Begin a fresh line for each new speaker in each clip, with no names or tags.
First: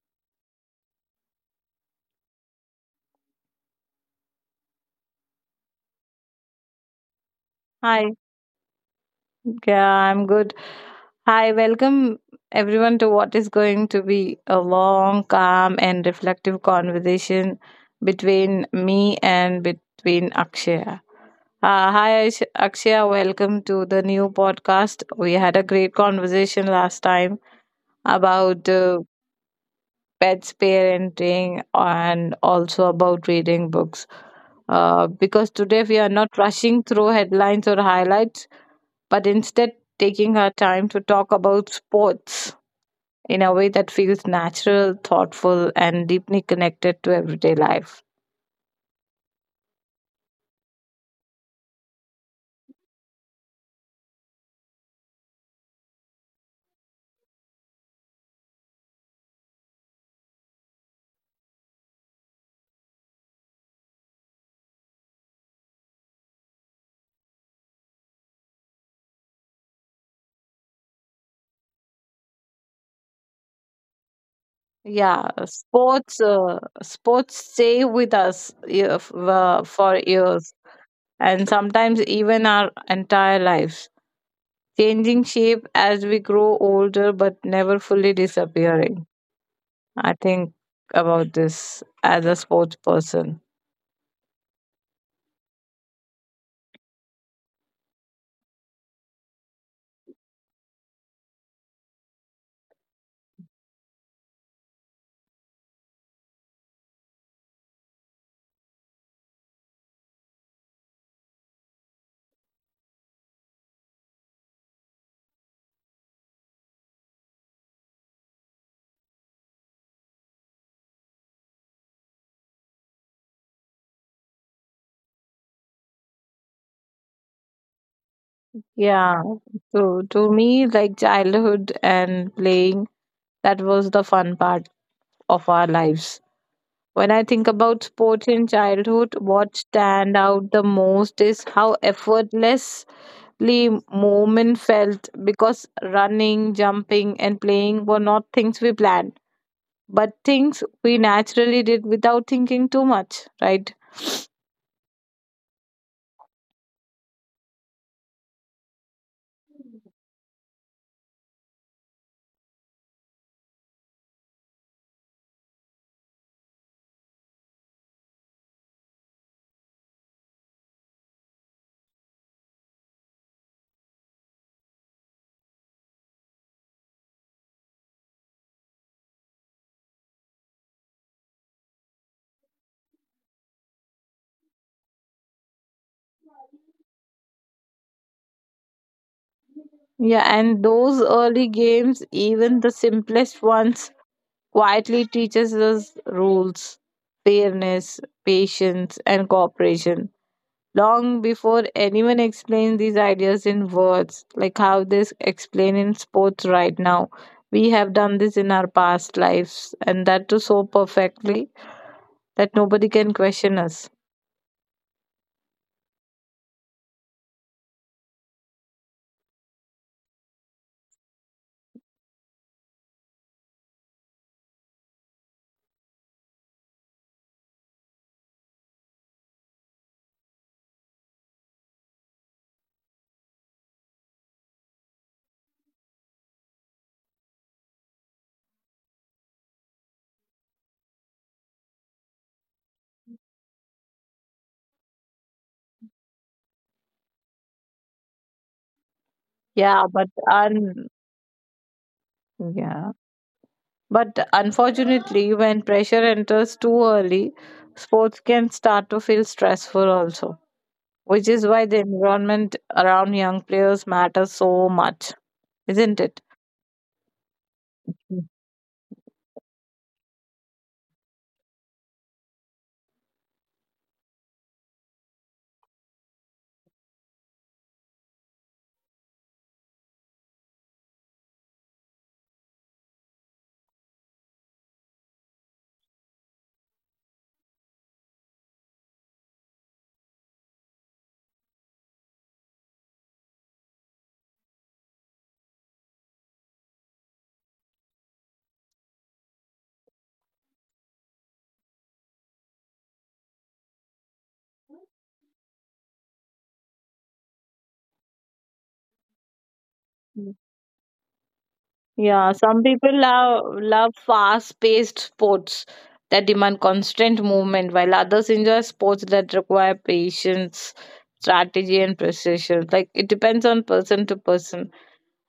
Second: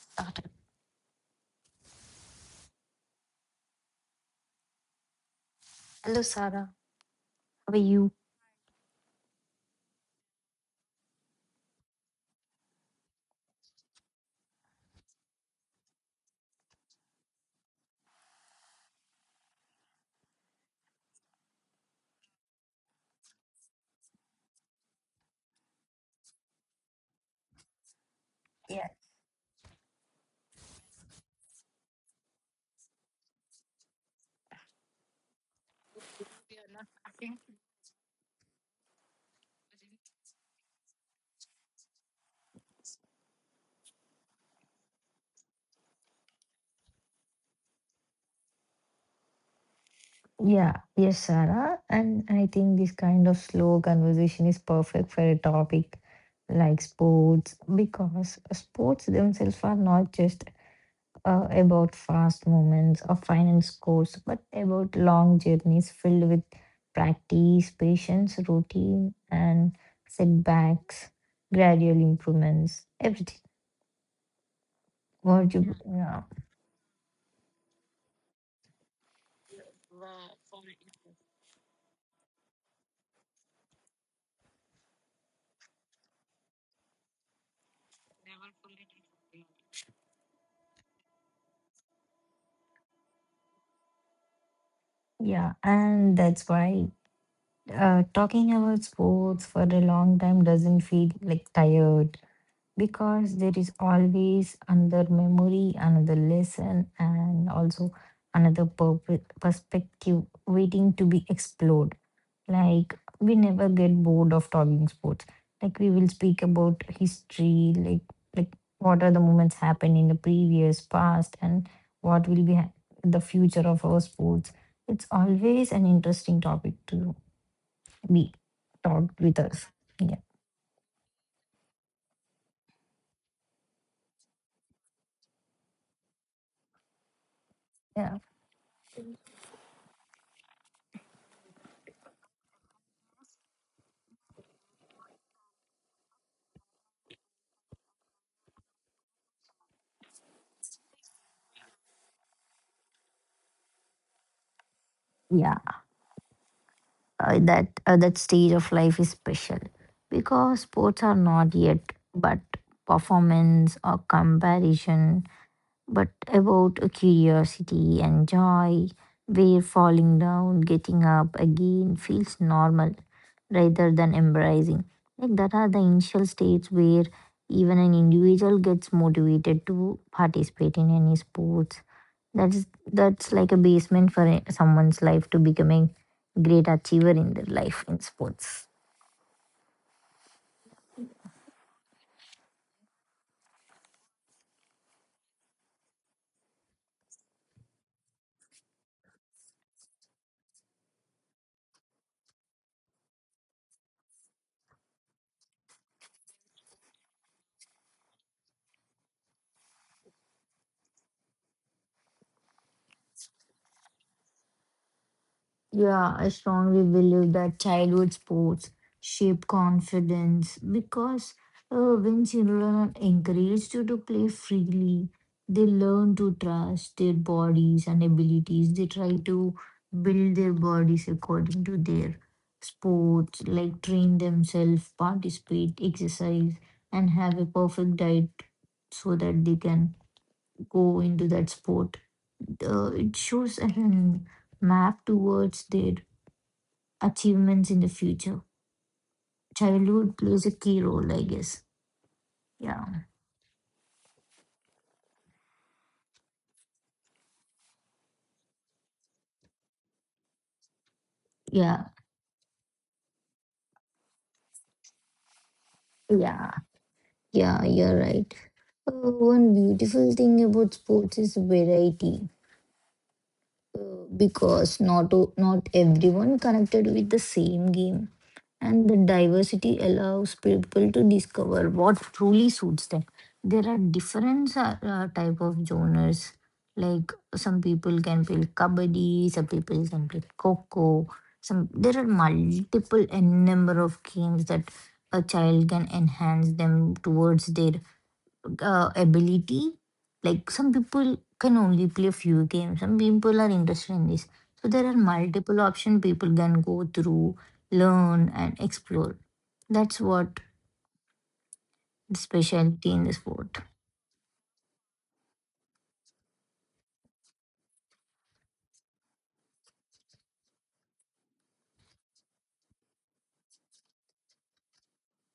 Started. Hello, Sarah. How are you?
Hi, yeah, I'm good. Hi, welcome everyone to what is going to be a long, calm, and reflective conversation between me and between Akshaya. Hi, Akshaya, welcome to the new podcast. We had a great conversation last time about
Yeah.
pets parenting and also about reading books. Because today we are not rushing through headlines or highlights but instead taking her time to talk about sports in a way that feels natural, thoughtful, and deeply connected to everyday life.
Yeah, yes, Sarah. And I think this kind of slow conversation is perfect for a topic like sports, because sports themselves are not just about fast moments or final scores, but about long journeys filled with practice, patience, routine, and setbacks, gradual improvements, everything.
Yeah,
What you, yeah,
sports,
yeah,
sports stay with us for years and sometimes even our entire lives. Changing shape as we grow older but never fully disappearing. I think about this as a sports person.
yeah, and that's why. Talking about sports for a long time doesn't feel like tired, because there is always another memory, another lesson, and also another perspective waiting to be explored. Like, we never get bored of talking sports. Like, we will speak about history, like, what are the moments happened in the previous past, and what will be the future of our sports. It's always an interesting topic too be talked
Yeah,
with us.
so
Yeah,
to me, like childhood and playing, that was the fun part of our lives. When I think about
yeah,
sports in childhood, what stand out the most is how effortlessly movement felt because running, jumping, and playing were not things we planned but things we naturally did without thinking too much, right?
yeah. That stage of life is special because sports are not yet but performance or comparison, but about a curiosity and joy. Where falling down, getting up again feels normal rather than embarrassing. Like that are the initial states where even an individual gets motivated to participate in any sports. That's that's like a basement for someone's life to becoming a great achiever in their life in sports.
Yeah, and those early games, even the simplest ones, quietly teaches us rules, fairness, patience, and cooperation. Long before anyone explained these ideas in words, like how they explain in sports right now, we have done this in our past lives, and that too so perfectly that nobody can question us.
Yeah, I strongly believe that childhood sports shape confidence, because when children are encouraged to play freely, they learn to trust their bodies and abilities. They try to build their bodies according to their sports, like train themselves, participate, exercise, and have a perfect diet so that they can go into that sport. It shows an map towards their achievements in the future.
Yeah, but
Childhood plays a key
un-
role, I guess. Yeah,
yeah. But unfortunately, when pressure enters too early, sports can start to feel stressful also, which is why the
yeah,
environment around young players matters so much, isn't it?
yeah, yeah, you're right. One beautiful thing about sports is variety, because not not everyone connected with the same game, and the diversity allows people to discover what truly suits them. There are different type of genres, like some people can play kabaddi, some people can play coco, some there are multiple and number of games that a child can enhance them towards their ability. Like some people can only play a few games. Some people are interested in this. So there are multiple options people can go through, learn and explore. That's
Mm.
what the
Yeah, some
specialty
people
in the
love,
sport.
love fast-paced sports that demand constant movement, while others enjoy sports that require patience, strategy, and precision. Like it depends on person to person.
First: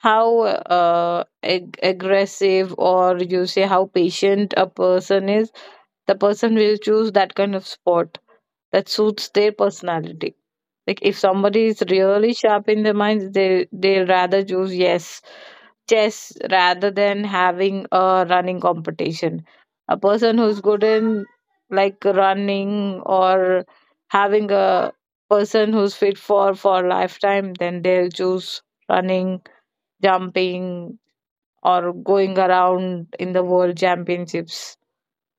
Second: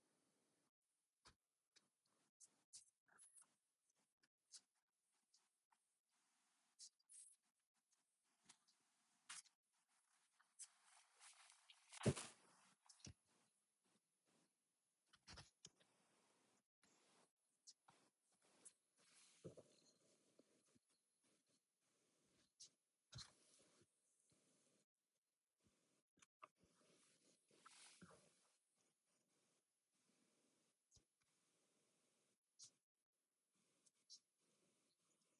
How aggressive or you say how patient a person is, the person will choose that kind of sport that suits their personality. Like if somebody is really sharp in their minds, they'll rather choose yes, chess, rather than having a running competition. A person who's good in like running or having a person who's fit for lifetime, then they'll choose running, jumping, or going around in the world championships.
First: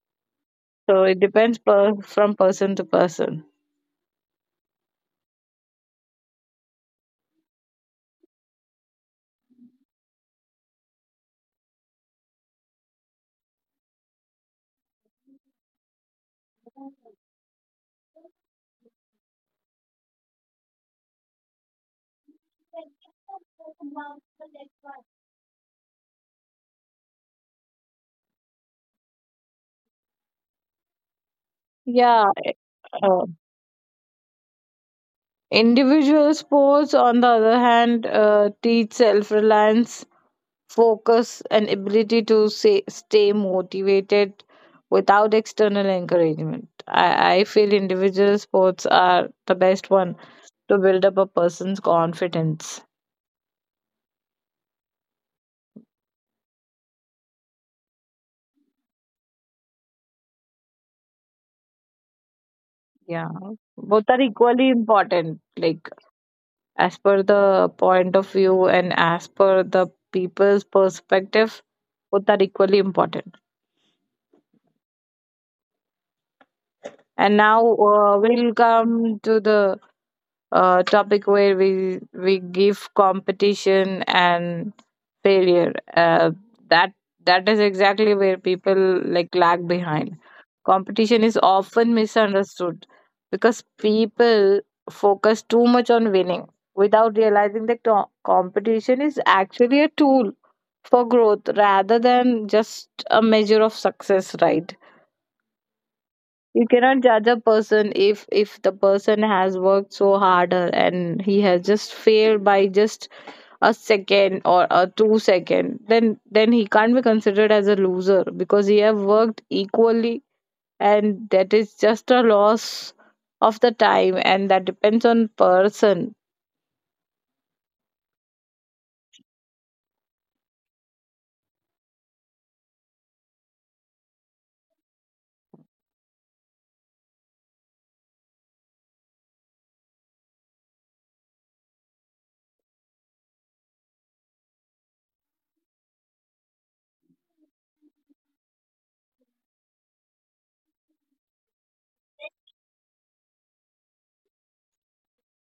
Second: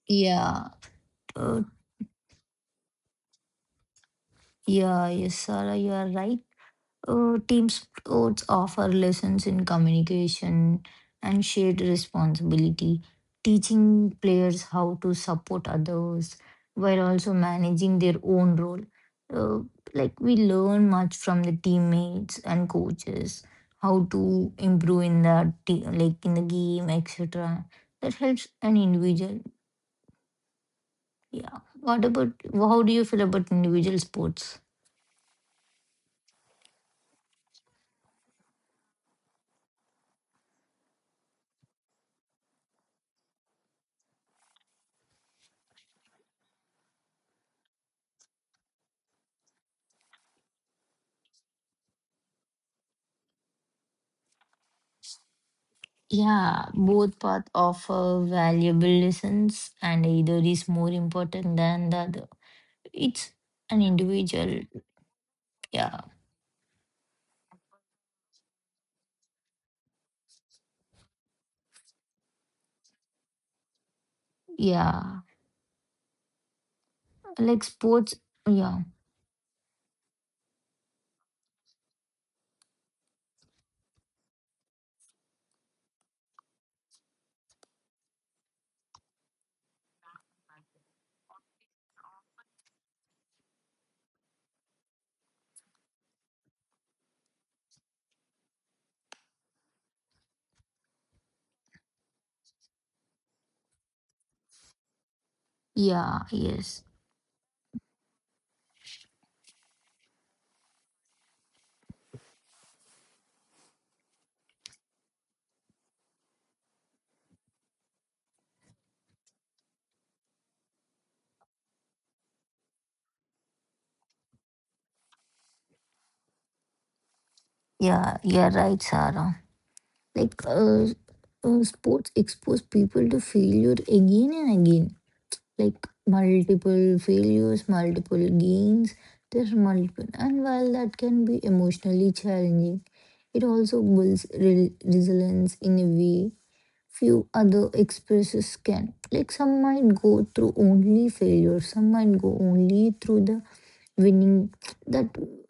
Yeah.
So it depends
Uh,
per, from person to person.
yeah. Yes, Sarah, you are right. Team sports offer lessons in communication and shared responsibility, teaching players how to support others while also managing their own role. Uh, like we learn much from the teammates and coaches, how to improve in the like in the game, etc. That helps an individual. Yeah. What
Yeah,
about, how do you feel
uh,
about individual sports?
individual sports, on the other hand, teach self reliance, focus, and ability to say, stay motivated without external encouragement. I feel individual sports are the best one to build up a person's confidence.
Yeah, both paths offer valuable lessons, and either is more important than the other.
Yeah,
It's an
both are
individual.
equally important, like
Yeah,
as per the point of view and as per the people's perspective, both are equally important.
yeah.
And now
Like sports.
we'll
Yeah,
come to the topic where we give competition and failure. That that is exactly where people like lag behind. Competition is often misunderstood because people focus too much on winning without realizing that competition is actually a tool for growth rather than just a measure of success. Right,
yeah,
you
yes.
cannot judge a person if the person has worked so harder and he has just failed by just a second or a 2 second, then he can't be considered as a loser because he have worked equally and that is just a loss of the time and that depends on person.
Yeah, you're right, Sarah. Like, sports expose people to failure again and again. Like multiple failures, multiple gains. There's multiple, and while that can be emotionally challenging, it also builds resilience in a way few other expresses can. Like some might go through only failure, some might go only through the winning. That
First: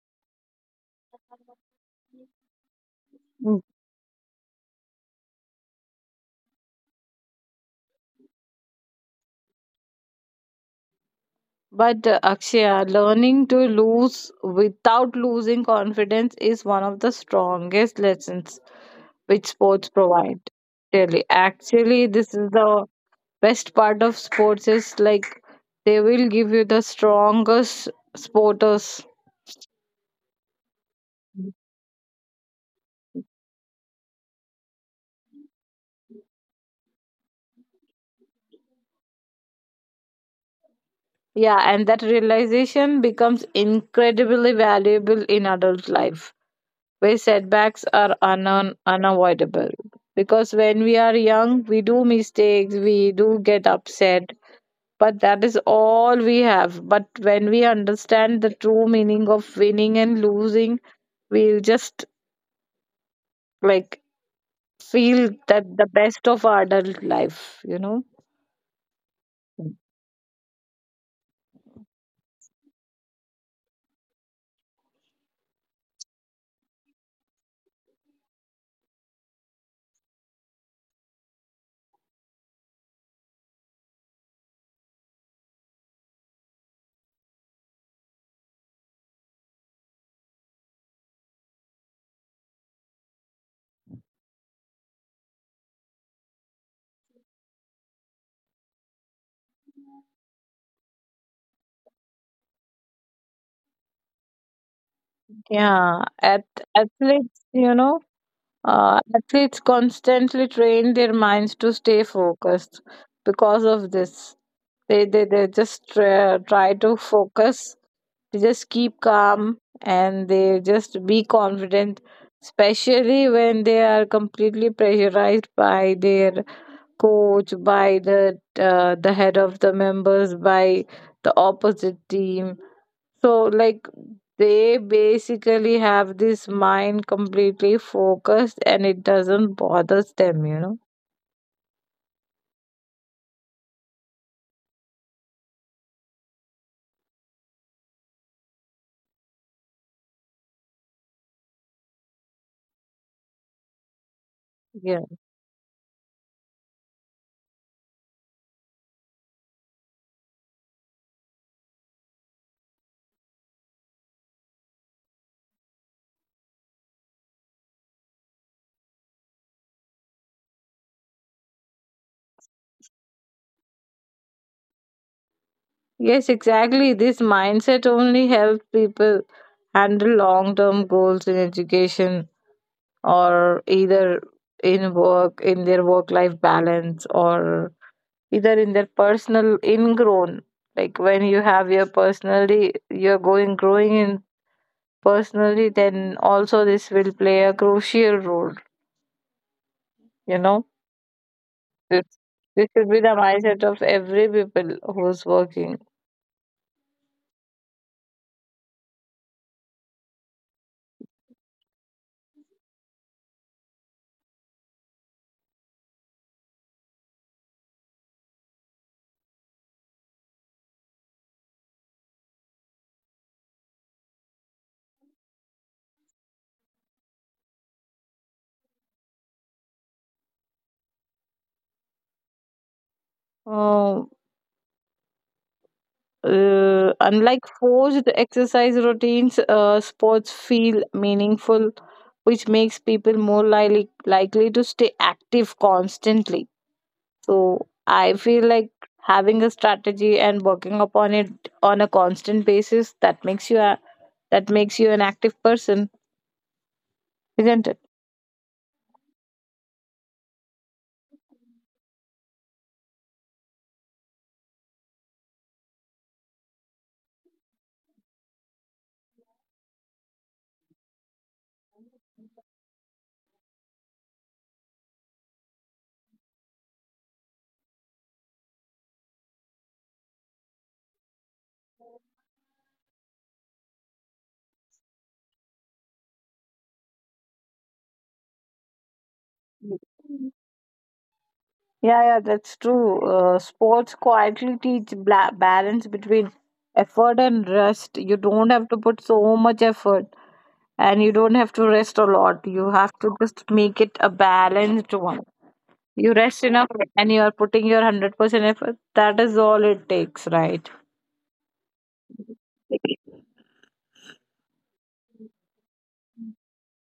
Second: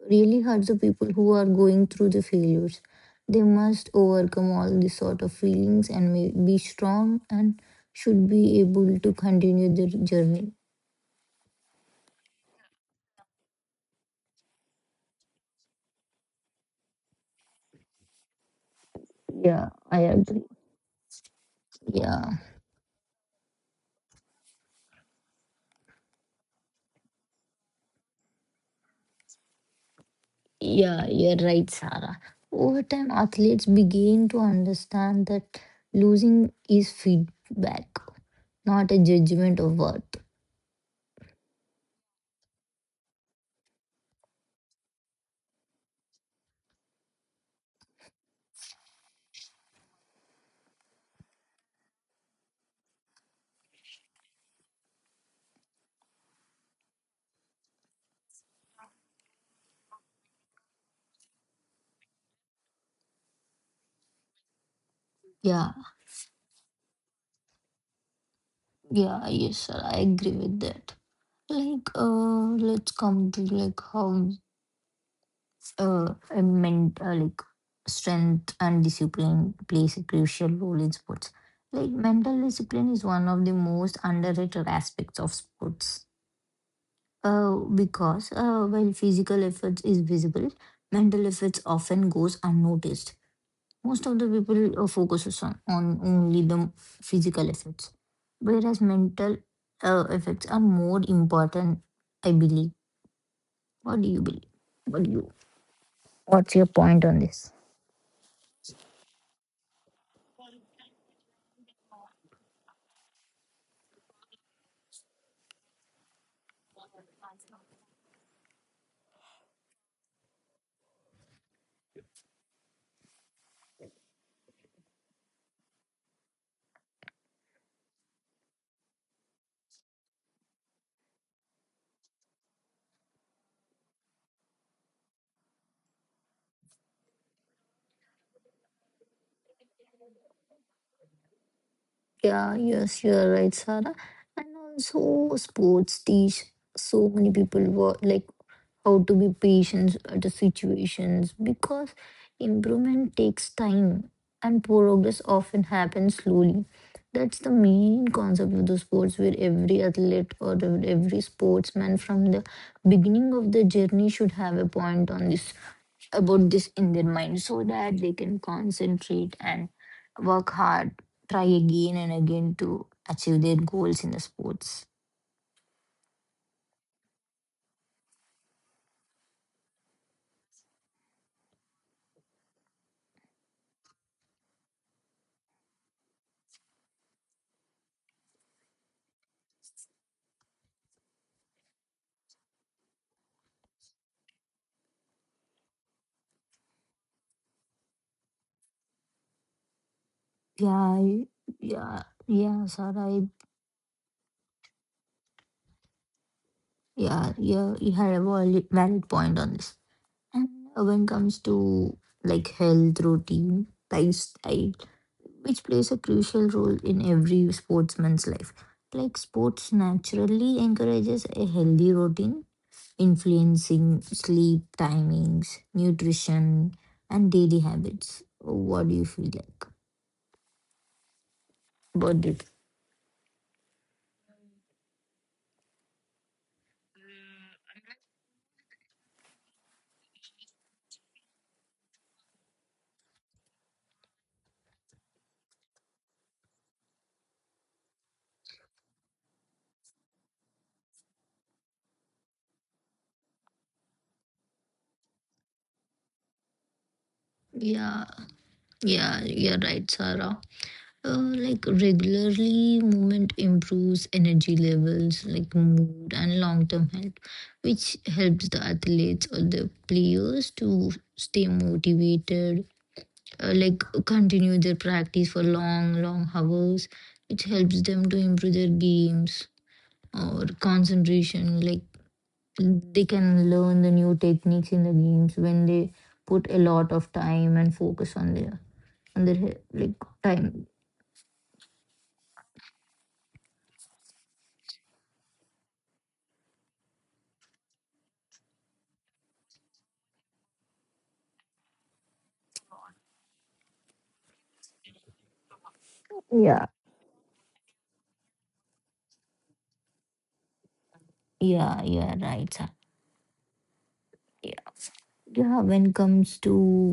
really hurts the people who are going through the failures. They must overcome all these sort of feelings and be strong and should be able to continue their journey.
But Akshaya, learning to lose without losing confidence is one of the strongest lessons which
Yeah,
sports
I
provide.
agree.
Really, actually, this
Yeah,
is the best part of sports is like they will give you the strongest sporters.
yeah, you're right, Sarah. Over time, athletes begin to understand that losing is feedback, not a judgment of worth.
Yeah, and that realization becomes incredibly valuable in adult life, where setbacks are unan unavoidable. Because when we are young, we do mistakes, we do get upset, but that is all we have. But when we understand the true meaning of winning and losing, we'll just like feel that
Yeah,
the best of our adult life, you know?
yeah, yes, sir. I agree with that. Like, let's come to like how like strength and discipline plays a crucial role in sports. Like, mental discipline is one of the most underrated aspects of sports. Because while physical effort is visible, mental efforts often goes unnoticed. Most of the people focuses on only the physical effects, whereas mental effects are more important. I believe. What do you believe? What do you?
Yeah, at
What's your point on
athletes,
this?
you know, athletes constantly train their minds to stay focused because of this. They just try to focus, they just keep calm and they just be confident, especially when they are completely pressurized by their coach, by the head of the members, by the opposite team, so, like, they basically have this mind completely focused and it doesn't bother them, you know?
Yeah, yes, you're right, Sarah. And also, sports teach so many people what, like how to be patient at the situations, because improvement takes time and
Yeah.
progress often happens slowly. That's the main concept of the sports, where every athlete or every sportsman from the beginning of the journey should have a point on this about this in their mind, so that they can concentrate and work hard, try again and again to achieve their goals in the sports.
Yes, exactly. This mindset only helps people handle long term goals in education or either in work, in their work life balance, or either in their personal ingrown. Like when you have your personally, you're going growing in personally, then also this will play a crucial role, you know,
Yeah, I- yeah,
this this
yeah,
should be
Sarah.
the
I,
mindset of every people who's working.
yeah, yeah, you have a valid point on this. And when it comes to like health routine, lifestyle, which plays a crucial role in every sportsman's life. Like sports naturally encourages a healthy routine, influencing sleep timings, nutrition, and daily habits. What do you feel like about it?
uh, Unlike forced exercise routines, sports feel meaningful which makes people more likely to stay active constantly. So I feel like having a strategy and working upon it on a constant basis, that makes you an active person, isn't
Yeah, yeah, you're right, Sarah. Like regularly, movement improves energy levels, like mood and long term health, which helps the athletes or the players to stay motivated, like continue their practice for long, long hours, which helps them to improve their games or concentration. Like they can learn the new techniques in the games when they put a lot of time and focus on their
it?
like time.
Yeah, yeah, that's true. Sports quietly teach balance between effort and rest. You don't have to put so much effort and you don't have to rest a lot. You have to just make it a balanced one. You rest
Yeah.
enough and you are putting your 100% effort. That is all it takes, right?
Yeah, yeah, right, sir.
Yeah.
Yeah. Yeah, when comes to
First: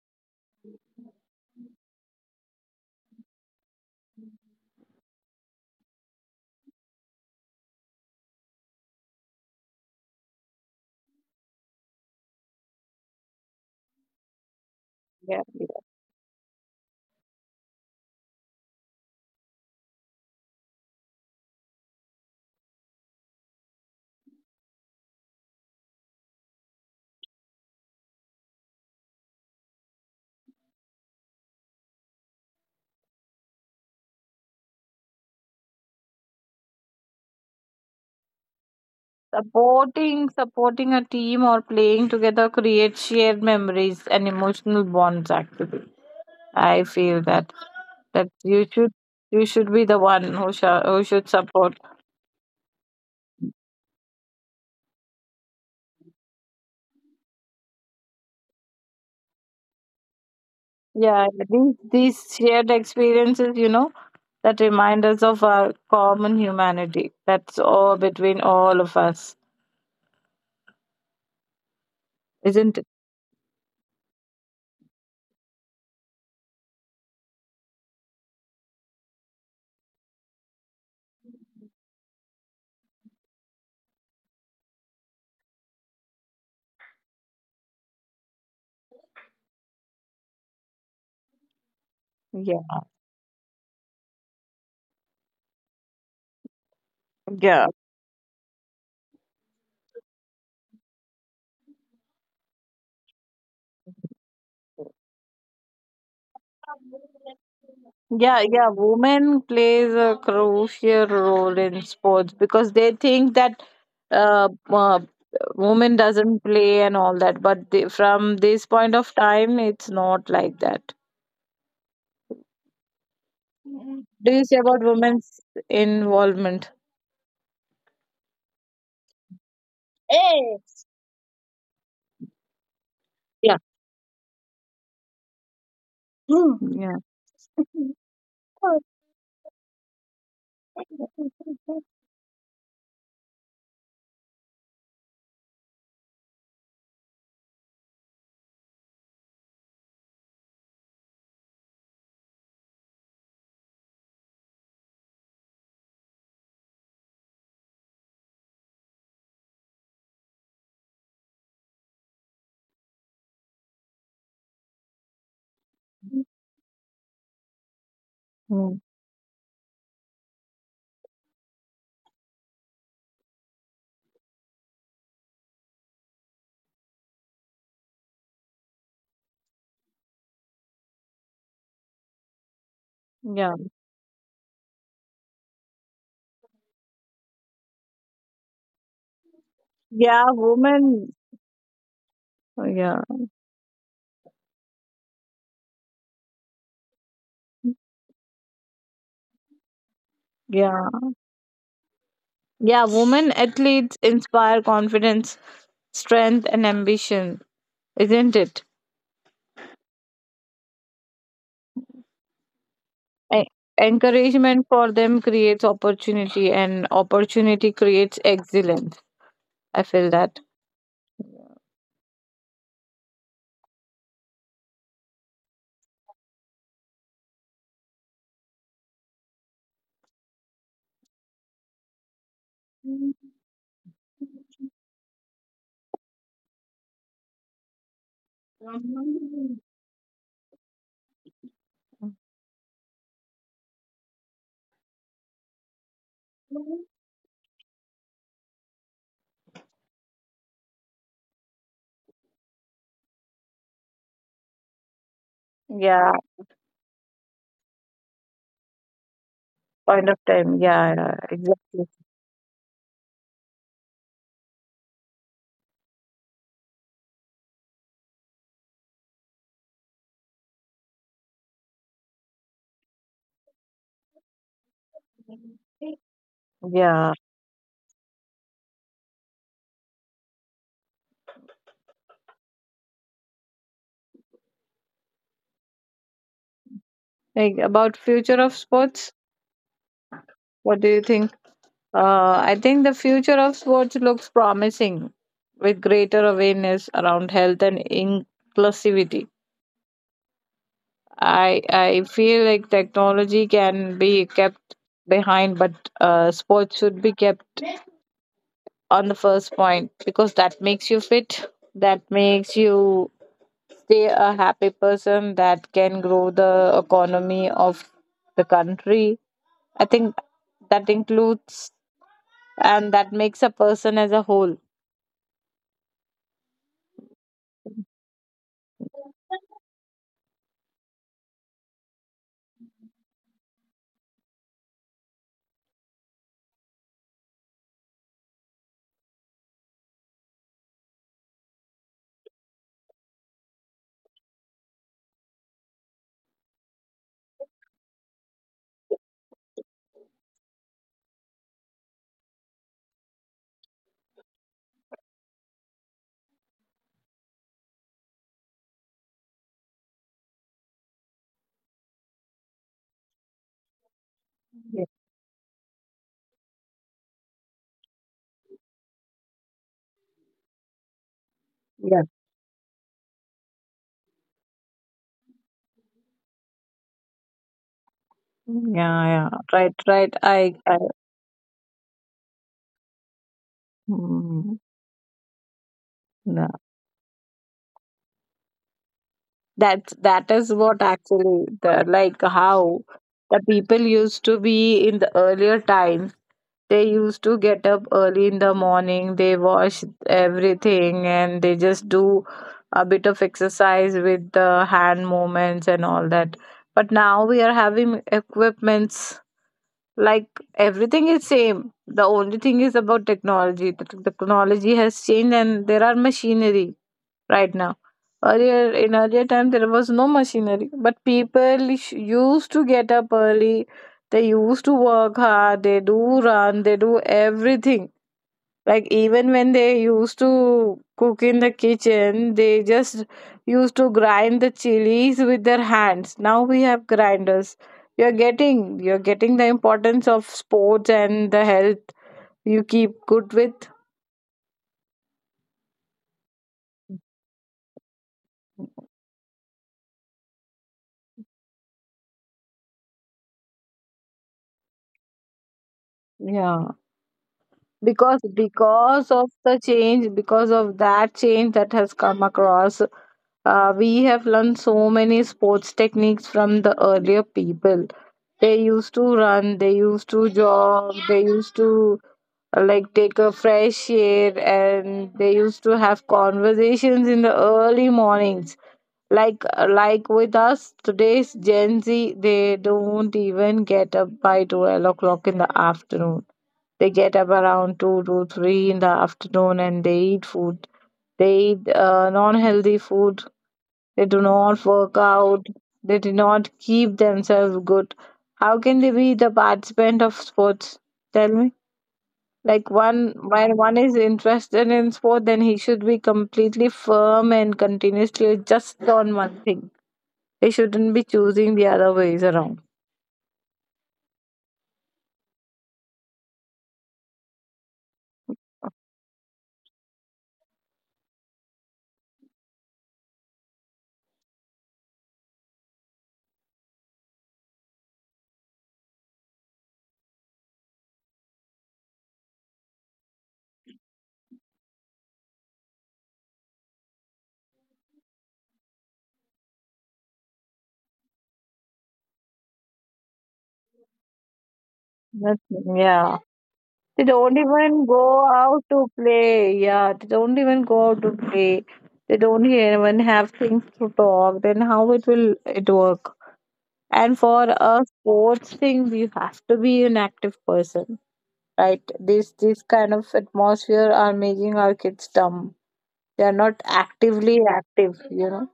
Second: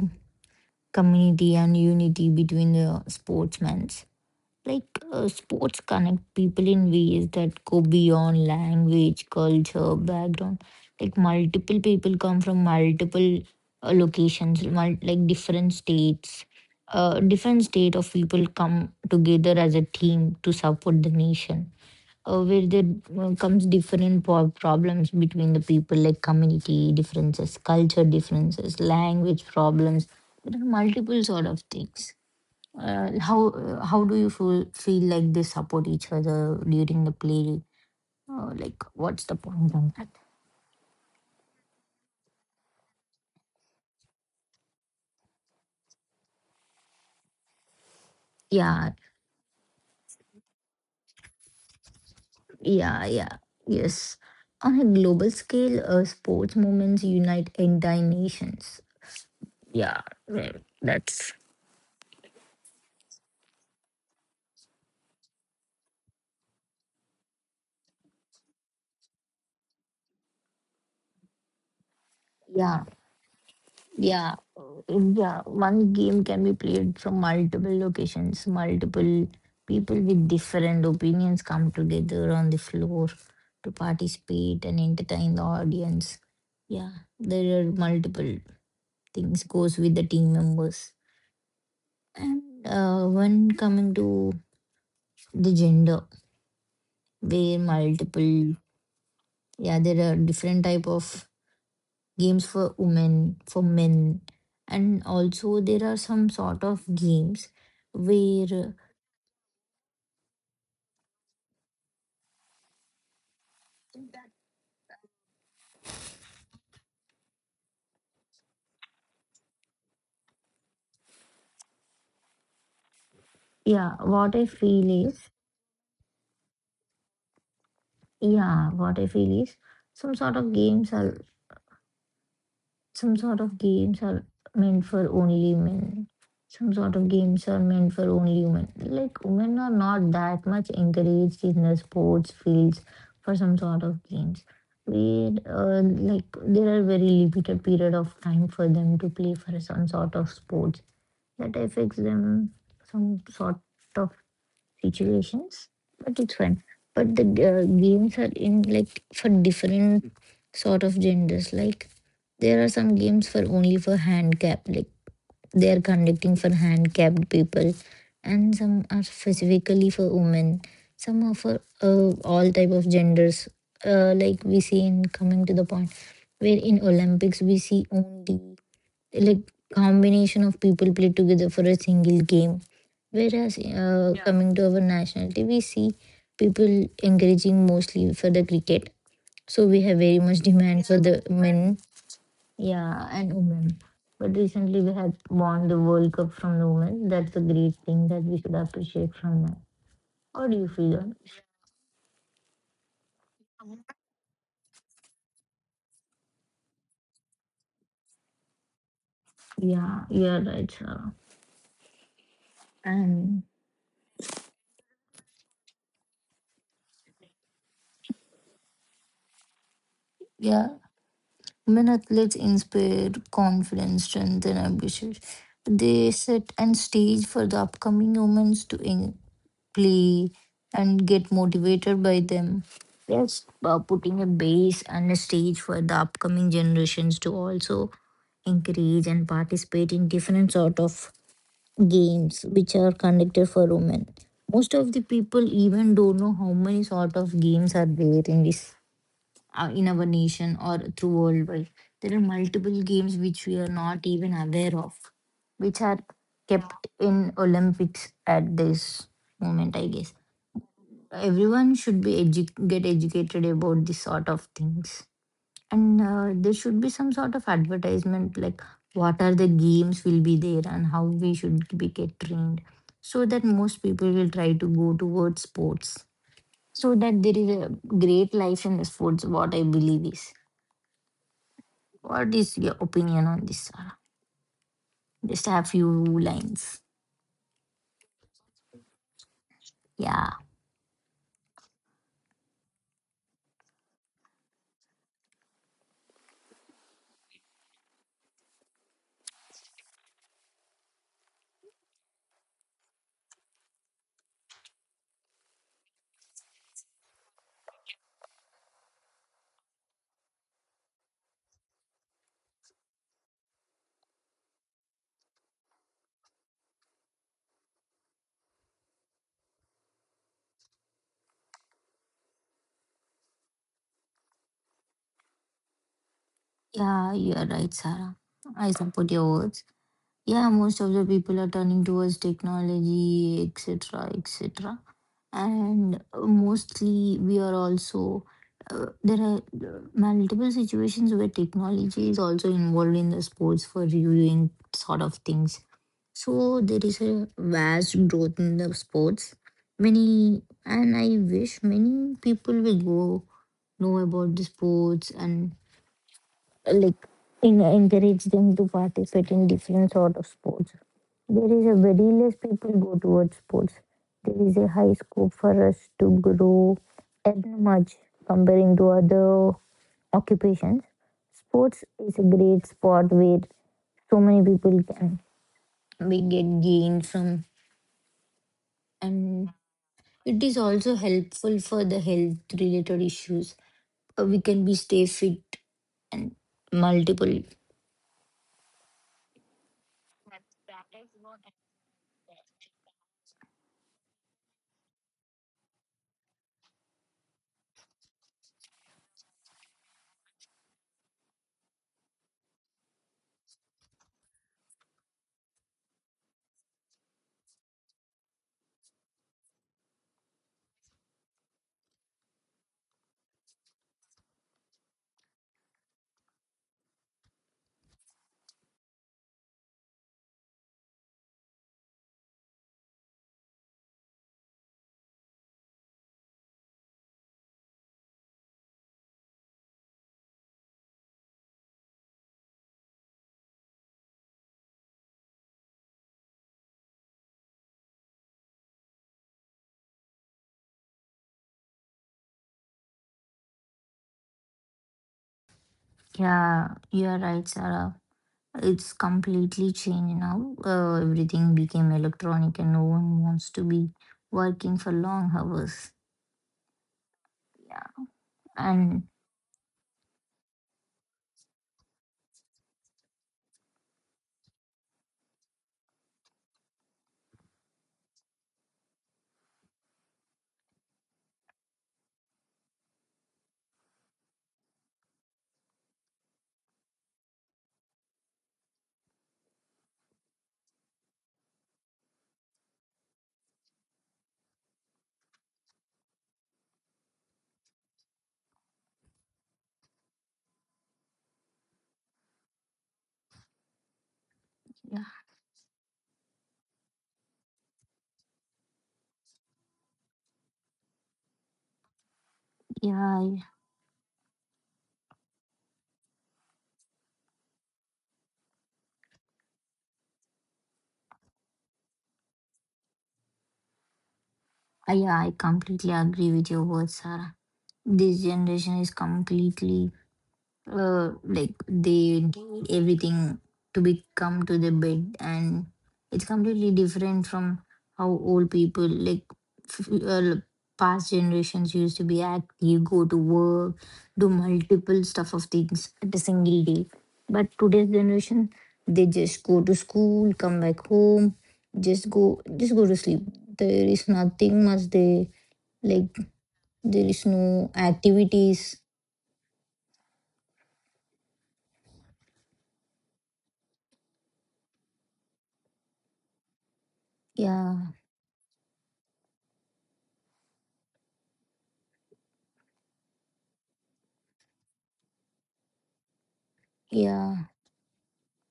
community and unity between the sportsmen, like sports connect people in ways that go beyond language, culture, background. Like multiple people come from multiple locations, like
Yeah.
different states. Different state of people come together as a team to support the nation, where there comes different problems between the people, like community differences, culture differences, language problems. There are multiple sort of things. How do you feel like they support each other during the play, like what's the point on that?
Supporting a team or playing together creates shared memories and emotional bonds actually. I feel that that you
Yeah,
should you should be the one who should support.
yeah, yeah, yes. On a global scale, sports movements unite entire nations. Yeah, well,
Yeah,
that's,
these shared experiences, you know, that remind us of our common humanity. That's all between all of us, isn't
yeah.
it?
Yeah, yeah. One game can be played from multiple locations. Multiple people with different opinions come together on the floor to participate and entertain the audience. Yeah, there are multiple things goes with the team members. And
Yeah,
when coming to the gender, where
yeah.
multiple, yeah, there are different type of games for women, for men, and also there are some sort of games
Yeah, yeah,
where,
women plays a crucial role in sports because they think that uh, uh, women doesn't play and all that, but they, from this point of time, it's not like that.
yeah,
Do
what I
you say about
feel is,
women's involvement?
yeah, what I feel is, some sort of
Yes.
games are some sort of
Yeah.
games are meant for only men,
Mm.
some sort
Yeah.
of games are meant for only women. Like women are not that much encouraged in the sports fields for some sort of games. We, like there are very limited period of time for them to play for some sort of sports. That affects them some sort of situations, but it's fine. But the games are in like for different sort of genders. Like there are some games for only for handicapped, like they are conducting for handicapped people, and
Mm.
some are specifically for women. Some are for all type of genders. Like we see in coming to the point where in Olympics we see only like combination of people play together for a single game. Whereas
Yeah.
coming to our nationality, we see people encouraging mostly for the cricket. So we have very
Yeah,
much demand for
women.
the men,
Yeah.
yeah, and women. But recently we had won the World Cup from the women. That's a great thing that we should appreciate from them. How do you
Yeah.
feel?
Yeah, women athletes inspire confidence, strength and ambition, isn't it?
Yeah, you're right, sir. And
E- Encouragement for them creates opportunity, and opportunity creates excellence. I feel that.
yeah. Women athletes inspire confidence, strength, and ambition. They set and stage for the upcoming humans to play and get motivated by them. Yes, putting a base and a stage for the upcoming generations to also encourage and participate in different sort of games which are conducted for women. Most of the people even don't know how many sort of games are there in this in our nation or through worldwide. There are multiple games which we are not even aware of, which are
Yeah,
kept in Olympics at this moment, I
point of
guess.
time. Yeah, yeah,
Everyone
exactly.
should be get educated about this sort of things. And there should be some sort of advertisement, like what are the games will be there and how we should be get trained, so that most people will try to go towards sports, so
Yeah.
that there is a great life in the sports, what I believe is. What is your opinion on this, Sarah? Just a few lines.
Like about future of sports,
Yeah,
what do you think? I think the future of sports looks promising with greater awareness around health and inclusivity. I feel like technology can be kept behind, but sports should be kept on the first point because that makes you fit. That makes you stay a happy person. That can grow the economy of the country. I think that includes and that makes a person as a whole.
yeah, you're right, Sarah. I support your words. Yeah, most of the people are turning towards technology, etc., etc. And mostly, we are also there are multiple situations where technology is also involved in the sports for reviewing sort of things. So there is a vast growth in the sports. Many and I wish many people will go know about the sports and uh, like encourage them to participate in different sort of sports. There is a very less people go towards sports. There
Yeah,
is a
yeah,
high scope for us to grow earn much comparing to other occupations. Sports
yeah.
is a great sport where so many people can we get gain from
Yeah.
and
Right, right.
it is also helpful for the health related issues. We
Mm,
can be stay fit and
yeah.
multiple.
That that is what actually the like how the people used to be in the earlier times, they used to get up early in the morning, they wash everything and they just do a bit of exercise with the hand movements and all that. But now we are having equipments like everything is same, the only thing is about technology, the technology has changed and there are machinery right now. Earlier in earlier time there was no machinery, but people used to get up early. They used to work hard. They do run. They do everything. Like even when they used to cook in the kitchen, they just used to grind the chilies with their hands. Now we have grinders. You're getting the importance of sports and the health you keep good with.
Yeah, you are right, Sarah. It's completely changed now. Everything became electronic and no one wants to be working for long hours.
Yeah.
Yeah,
Because
and
of the change, because of that change that has come across, we have learned so many sports techniques from the earlier people. They used to run, they used to jog, they used to like take a fresh air and they used to have conversations in the early mornings. Like with us today's gen z, they don't even get up by 12 o'clock in the afternoon. They get up around 2 to 3 in the afternoon and they eat food. They eat non healthy food. They do not work
yeah,
out. They do not keep themselves good. How can they be the participant of sports? Tell me. Like
yeah,
one, when one is interested in sport, then he should be completely firm and continuously just on one thing. He shouldn't be choosing the other ways around.
yeah, I completely agree with your words, Sarah. This generation is completely like they need everything to be come to the bed and it's completely different from how old people like f- uh, past generations used to be active go to work do multiple stuff of things at a single day but today's generation they just go to school come back home just go to sleep there is nothing much they
That's,
like
yeah. They
there is
don't
no
even go out
activities,
to play. Yeah, they don't even go out to play. They don't even have things to talk. Then how it will it work? And for
yeah,
a sports thing, you have to be an active person, right? This kind of atmosphere are making our kids dumb. They are not actively
yeah.
active, you know.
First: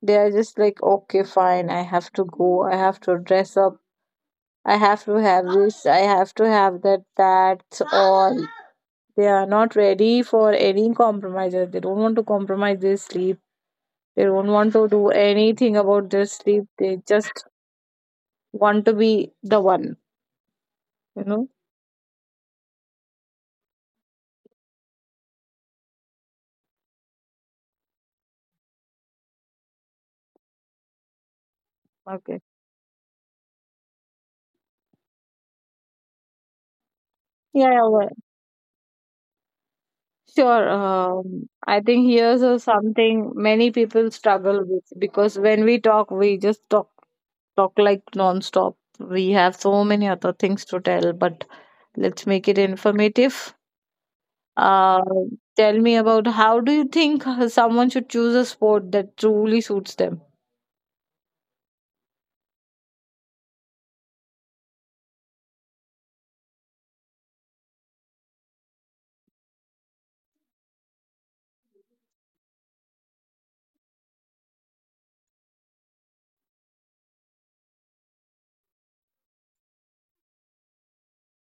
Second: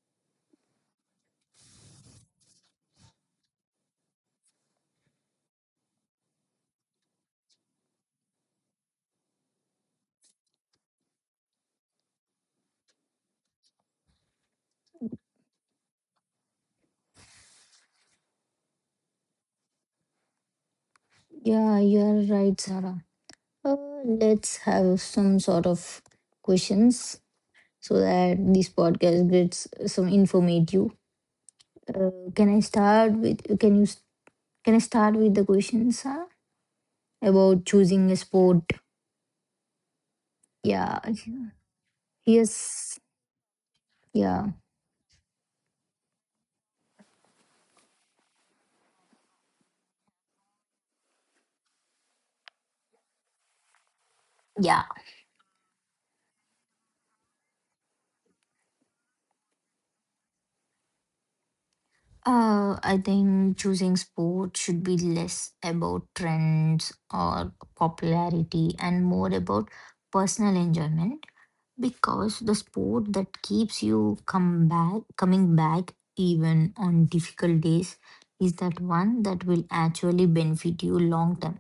They are just like, okay, fine, I have to go. I have to dress up. I have to have this. I have to have that. That's all. They are not ready for any compromises. They don't want to compromise their sleep. They don't want to do anything about their sleep. They just want to be the one, you know?
Yeah, you are right, Sarah. Uh, let's have some sort of questions so that this podcast gets some informative.
Okay.
Can you? Can I start with the questions, Sarah, about
Yeah, yeah, well,
choosing a sport?
sure.
Yeah.
I think here's a
Yes.
something many people
Yeah.
struggle with because when we talk, we just talk like non-stop. We have so many other things to tell, but let's make it informative.
Yeah.
Uh, Tell me about how do you think someone should choose a sport that truly suits them?
I think choosing sport should be less about trends or popularity and more about personal enjoyment. Because the sport that keeps you come back coming back even on difficult days is that one that will actually benefit you long term.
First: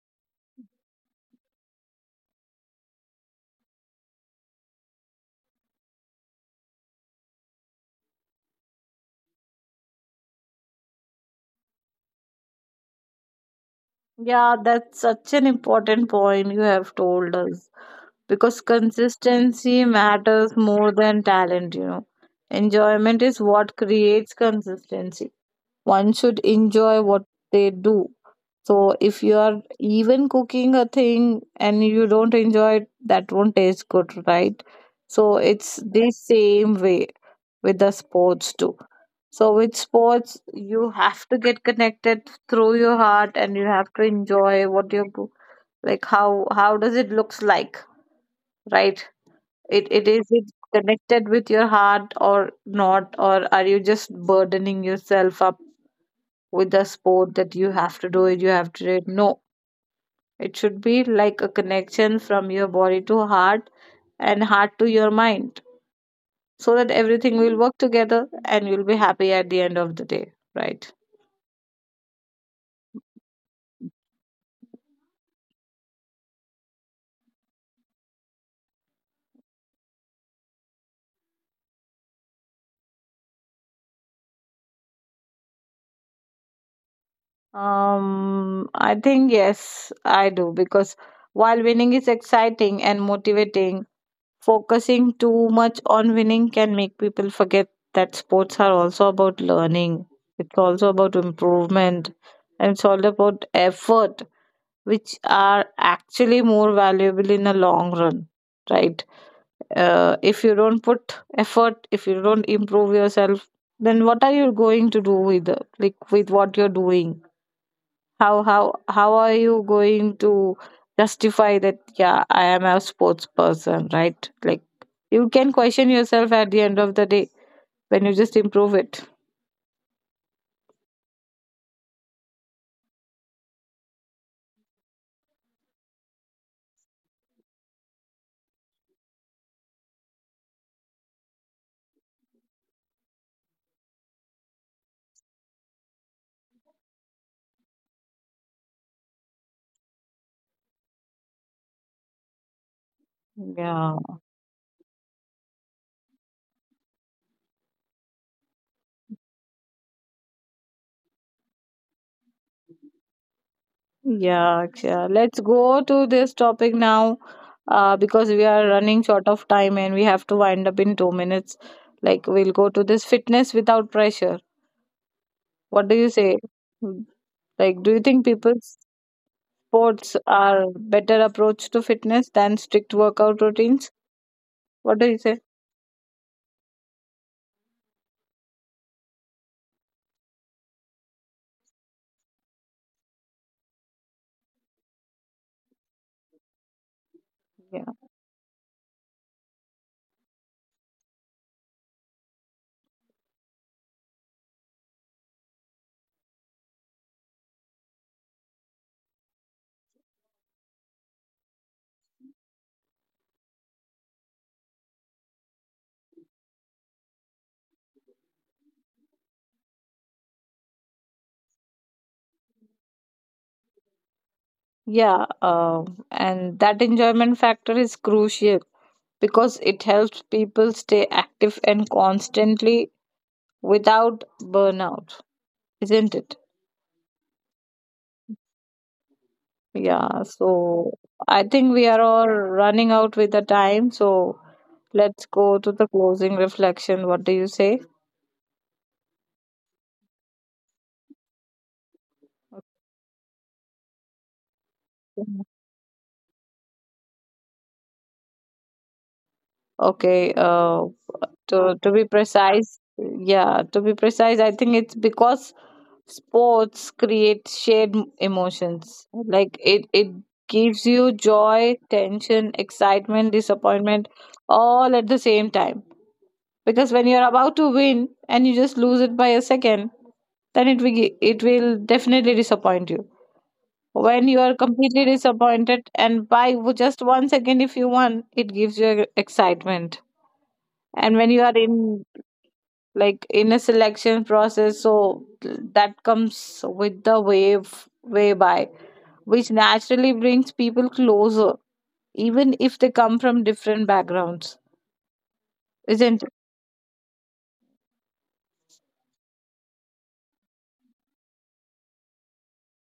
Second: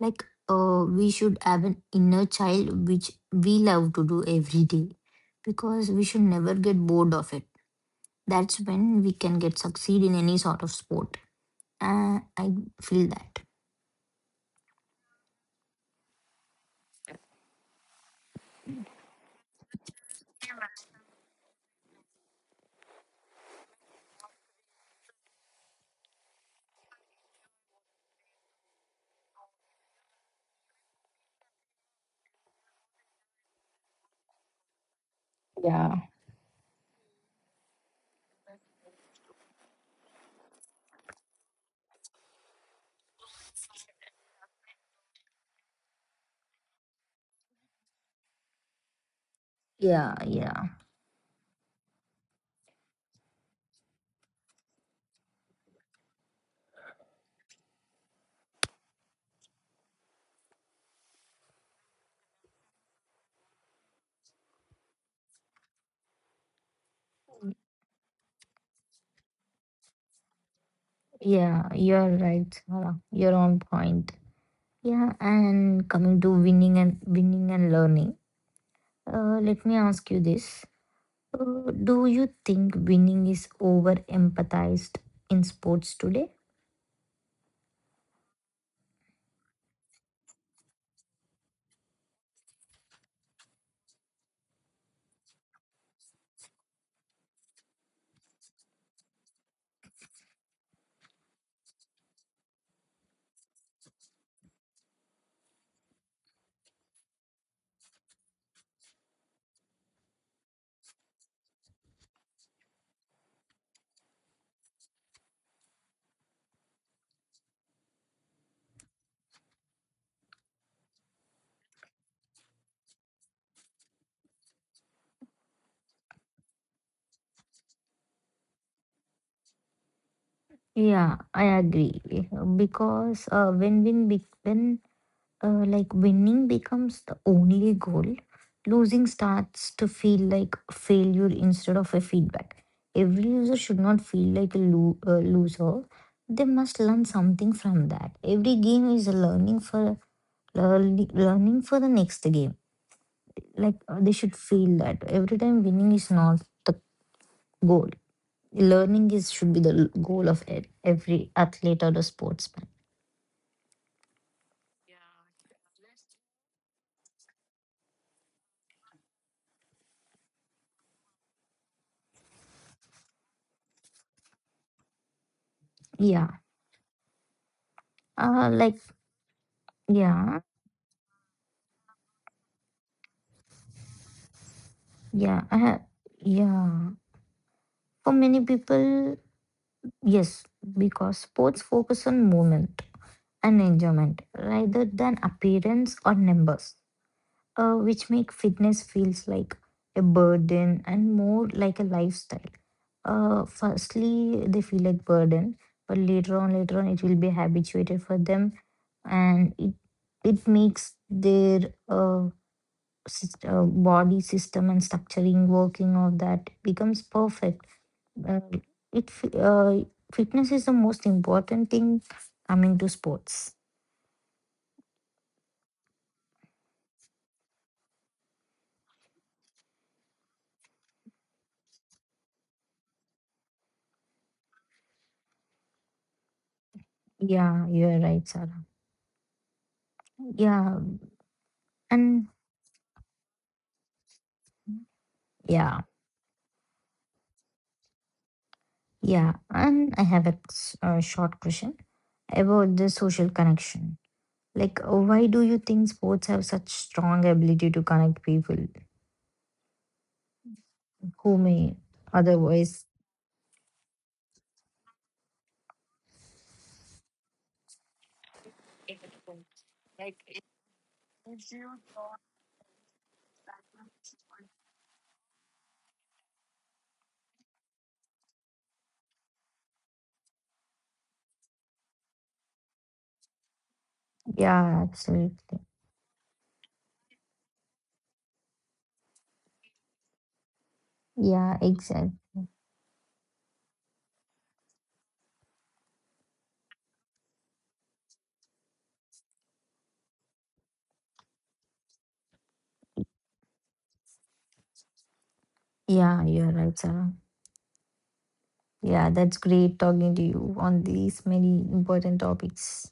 Like we should have an inner child which we love to do every day because we should never get bored of it. That's when we can get succeed in any sort of sport. I feel that.
Yeah, that's such an important point you have told us because consistency matters more than talent, you know. Enjoyment is what creates consistency. One should enjoy what they do. So if you are even cooking a thing and you don't enjoy it, that won't taste good, right? So it's
Yeah.
the same way with the sports too. So with sports, you have to get connected through your heart, and you have to enjoy like. How does it looks like, right? It it
Yeah,
is it
yeah.
connected with your heart or not, or are you just burdening yourself up with the sport that you have to do it, you have to do it? No, it should be like a connection from your body to heart and heart to your mind, so that everything will work together and you'll be happy at the end of the day, right?
Yeah, you're right, Sarah. You're on point. Yeah, and coming to winning and learning, let me ask you this. Do you think winning is over empathized in sports today?
I think yes, I do, because while winning is exciting and motivating, focusing too much on winning can make people forget that sports are also about learning. It's also about improvement, and it's all about effort, which are actually more valuable in the long run, right? If you don't put effort, if you don't improve yourself, then what are you going to do like with what you're doing? How are you going to justify that, yeah, I am a sports person, right? Like you can question yourself at the end of the day when you just improve it.
Yeah, I agree. Because when like winning becomes the only goal, losing starts to feel like failure instead of a feedback. Every user should not feel like a loser. They must learn something from that. Every game is a learning for learning for the next game. Like
yeah
they should feel that every time winning is not the goal. Learning is should be the goal of every athlete or the sportsman.
yeah yeah Let's go to this topic now, because we are running short of time and we have to wind up in 2 minutes. Like we'll go to this fitness without pressure. What do you
Yeah.
say? Mm, like do you think
Uh, like
people's sports
yeah,
are better approach to fitness than strict workout routines? What do you
yeah,
say?
I have, yeah. For many people, yes, because sports focus on movement and enjoyment rather than appearance or numbers. uh,
Yeah.
which make fitness feels like a burden and more like a lifestyle. Firstly, they feel like burden, but later on, it will be habituated for them, and it makes their body system and structuring working of that becomes perfect. Uh, it f- uh, Fitness is the most important thing coming to sports.
Yeah. And that enjoyment factor is crucial because it helps people stay active and constantly without burnout, isn't it?
Yeah, you are right, Sarah.
Yeah.
Yeah,
So I think we are
and
all running out with the time. So let's go to
yeah.
the closing reflection. What do you say?
Yeah, and I have a, a short question about the social connection. Like, why do you think sports have such strong ability to connect people
Okay.
who may
To be
otherwise?
precise, yeah, to be precise, I think it's because sports create shared emotions. Like it gives you joy, tension, excitement, disappointment, all at the same time. Because when you're about to win and you just lose it by a second, then it will definitely disappoint you. When you are
Yeah,
completely
absolutely.
disappointed and just 1 second if you won, it gives you, e, excitement. And when you
Yeah,
are in
exactly.
like in a selection process, so that comes with the wave way by which naturally brings people closer even if they come from different backgrounds,
Yeah,
isn't it?
you're right, Sarah. Yeah, that's great talking to you on these many important topics.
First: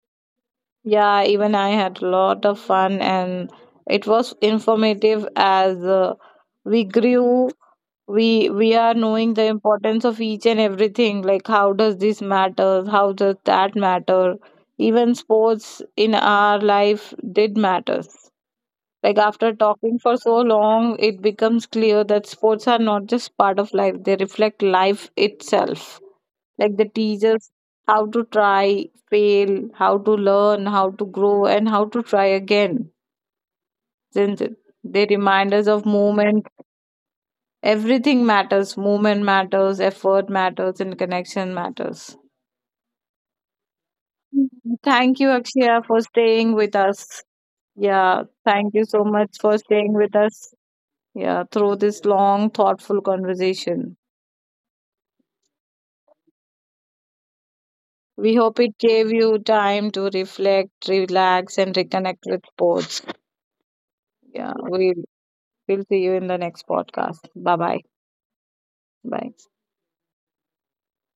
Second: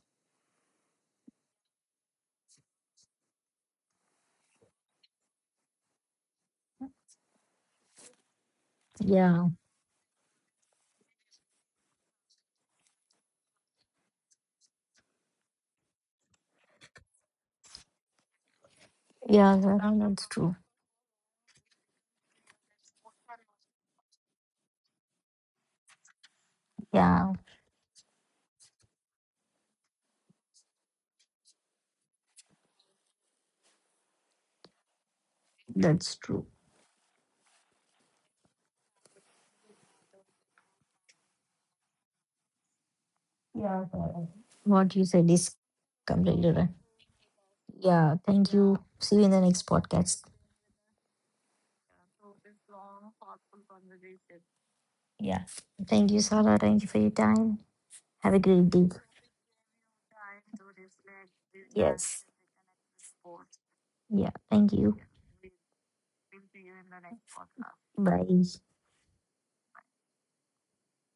Yeah, even I had a lot of fun, and it was informative as, we grew we are knowing the
Yeah,
importance of each and everything, like how does this matter, how does that matter. Even sports in our life did matter. Like after
yeah, Sarah,
talking for
that's
so
true.
long, it becomes clear that sports are not just part of life, they reflect life itself. Like they teach
Yeah,
us how to try, fail, how to learn, how to grow, and how to try again. Since it- they remind us of
that's true.
movement, everything matters. Movement matters, effort matters, and connection matters.
Yeah, Sarah. What you
Thank
said
you,
is
Akshaya, for
completely
staying
right.
with us.
Yeah,
Yeah,
thank
thank
you.
you so
See you in
much
the
for
next
staying with
podcast.
us, yeah, through this long, thoughtful conversation.
Yeah. Thank you, Sarah. Thank you for your time. Have
We
a
hope
great
it
day.
gave you time to reflect, relax, and
Yes.
reconnect with sports.
Yeah.
Yeah,
Thank
we'll,
you.
we'll see you in the next podcast. Bye-bye.
Bye.
Bye. Bye.